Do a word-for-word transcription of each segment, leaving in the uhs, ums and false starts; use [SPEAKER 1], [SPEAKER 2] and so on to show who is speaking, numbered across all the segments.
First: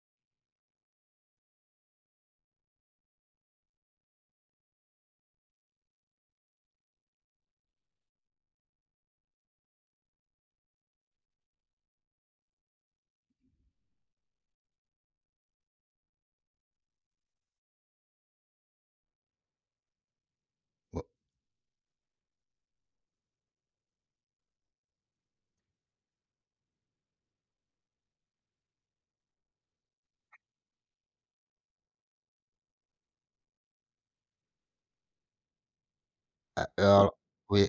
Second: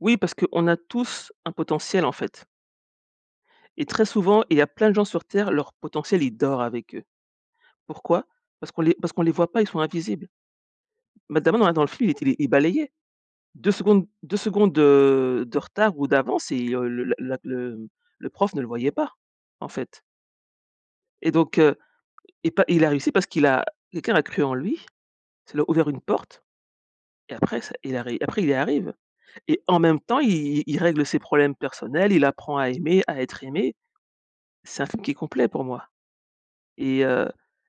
[SPEAKER 1] Oui, parce qu'on a tous un potentiel, en fait et très souvent, il y a plein de gens sur Terre, leur potentiel, il dort avec eux. Pourquoi? Parce qu'on les parce qu'on les voit pas. Ils sont invisibles mais d'abord, là, dans le film, il était il balayait. deux secondes, deux secondes de de retard ou d'avance et le le la le, mmh, le prof ne le voyait pas, en fait
[SPEAKER 2] Ouah.
[SPEAKER 1] et donc, heu, il pa il a réussi parce qu'il a quelqu'un l'a cru en lui. Ça lui a ouvert une porte et après c il est après, il y arrive et en même temps, i i il règle ses problèmes personnels, il apprend à aimer, à être aimé. C'est un film qui est complet pour moi
[SPEAKER 2] A
[SPEAKER 1] et
[SPEAKER 2] alors,
[SPEAKER 1] heu
[SPEAKER 2] oui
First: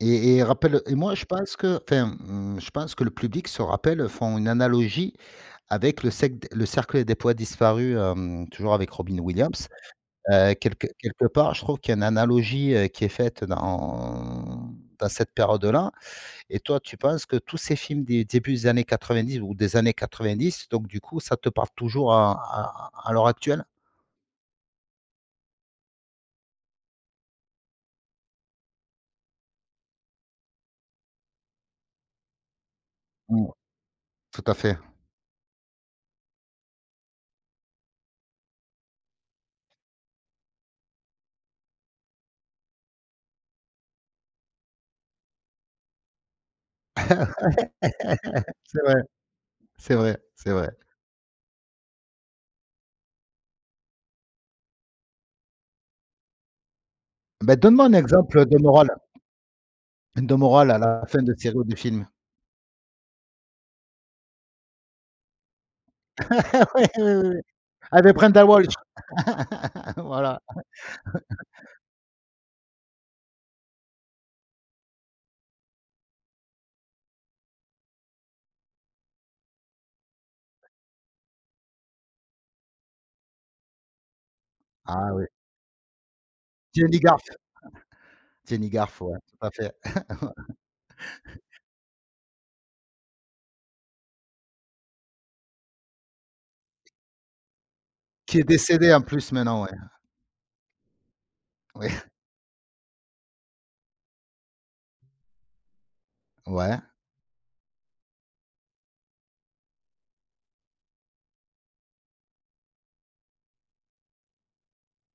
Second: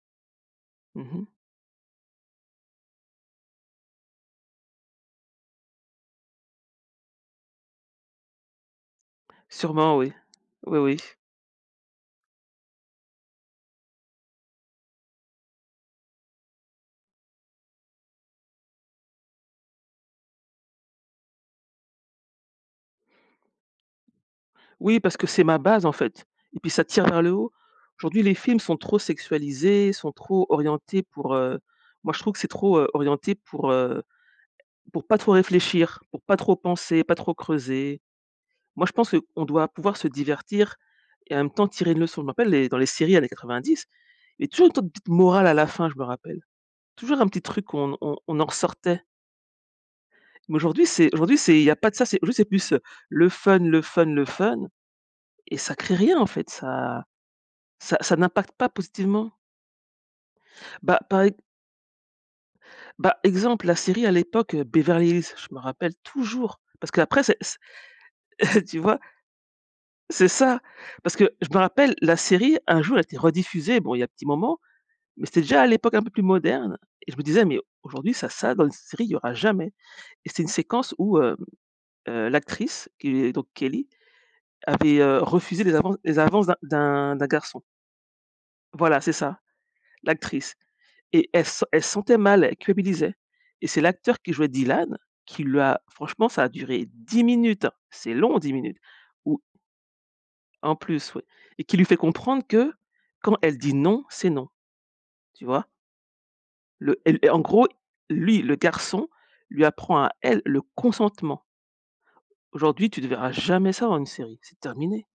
[SPEAKER 2] et et et rappelles, heu et
[SPEAKER 1] Mmh
[SPEAKER 2] moi, je
[SPEAKER 1] mh.
[SPEAKER 2] pense qu'enfin, mmh, je pense que le public se rappelle font une analogie avec le cèqu Le Cercle des Poètes Disparus, hem, toujours avec Robin Williams,
[SPEAKER 1] Sûrement, oui.
[SPEAKER 2] heu,
[SPEAKER 1] Oui,
[SPEAKER 2] quelque
[SPEAKER 1] oui.
[SPEAKER 2] quelque part, je trouve qu'il y a une analogie, heu, qui est faite dans en dans cette période-là et toi, tu penses que tous ces films des débuts des années quatre-vingt-dix ou des années quatre-vingt-dix donc du coup, ça te parle toujours à à à l'heure actuelle?
[SPEAKER 1] Oui, parce que c'est ma base, en fait et puis ça tire vers le haut. Aujourd'hui, les films sont trop sexualisés, sont trop orientés pour, heu moi, je trouve que c'est trop, heu, orienté
[SPEAKER 2] Mmh.
[SPEAKER 1] pour, heu,
[SPEAKER 2] Tout à fait.
[SPEAKER 1] pour pas trop réfléchir, pour pas trop penser, pas trop creuser. Moi, je pense, heu, on doit pouvoir se divertir et en même temps, tirer une leçon. Je m'en rappelle les dans les séries années quatre-vingt-dix, il y avait toujours une sorte de petite morale à la fin, je me rappelle. Toujours un petit truc où on on on en
[SPEAKER 2] C'est vrai,
[SPEAKER 1] ressortait.
[SPEAKER 2] c'est vrai, c'est vrai.
[SPEAKER 1] Aujourd'hui, c'est aujourd'hui, c'est il y a pas de ça, c'est juste, c'est plus, heu, le fun, le fun, le fun et ça créé rien, en fait. Ça
[SPEAKER 2] Bah, donne-moi un
[SPEAKER 1] ça ça
[SPEAKER 2] exemple
[SPEAKER 1] n'impacte
[SPEAKER 2] de
[SPEAKER 1] pas
[SPEAKER 2] morale
[SPEAKER 1] positivement.
[SPEAKER 2] de morale à
[SPEAKER 1] Bah,
[SPEAKER 2] la
[SPEAKER 1] par
[SPEAKER 2] fin de
[SPEAKER 1] ex
[SPEAKER 2] série ou de film.
[SPEAKER 1] bah, exemple, la série à l'époque, heu, Beverly Hills, je me rappelle toujours
[SPEAKER 2] Oui.
[SPEAKER 1] parce
[SPEAKER 2] Oui,
[SPEAKER 1] qu'après, c'est
[SPEAKER 2] oui,
[SPEAKER 1] c'est
[SPEAKER 2] avec Brenda Walsh.
[SPEAKER 1] tu vois? C'est
[SPEAKER 2] Voilà.
[SPEAKER 1] ça. Parce que je me rappelle, la série, un jour, a été rediffusée. Bon, il y a un petit moment mais c'était, déjà, à l'époque un peu plus moderne et je me disais: «Mais aujourd'hui, ça ça dans une série, il y aura jamais» et c'est une séquence où, heu heu, l'actrice qui est donc Kelly, avait,
[SPEAKER 2] Ah,
[SPEAKER 1] heu,
[SPEAKER 2] oui.
[SPEAKER 1] refusé les avances les avances d'un
[SPEAKER 2] Jenny
[SPEAKER 1] d'un d'un
[SPEAKER 2] Garth.
[SPEAKER 1] garçon.
[SPEAKER 2] Jenny
[SPEAKER 1] Voilà,
[SPEAKER 2] Garth.
[SPEAKER 1] c'est
[SPEAKER 2] Ouais,
[SPEAKER 1] ça,
[SPEAKER 2] tout à fait.
[SPEAKER 1] l'actrice et elle se sent elle se sentait mal, elle culpabilisait et c'est l'acteur qui jouait Dylan qui lui a franchement ça a duré dix minutes, c'est
[SPEAKER 2] Qui
[SPEAKER 1] long,
[SPEAKER 2] est
[SPEAKER 1] dix minutes,
[SPEAKER 2] décédé, en plus,
[SPEAKER 1] où
[SPEAKER 2] maintenant, ouais.
[SPEAKER 1] En plus, oui et qui lui
[SPEAKER 2] Oui.
[SPEAKER 1] fait comprendre que quand elle dit «non», c'est «non». Tu vois?
[SPEAKER 2] Ouais.
[SPEAKER 1] Le Elle et en gros, lui, le garçon lui apprend à elle, le consentement. Aujourd'hui, tu ne verras jamais ça dans une série, c'est terminé.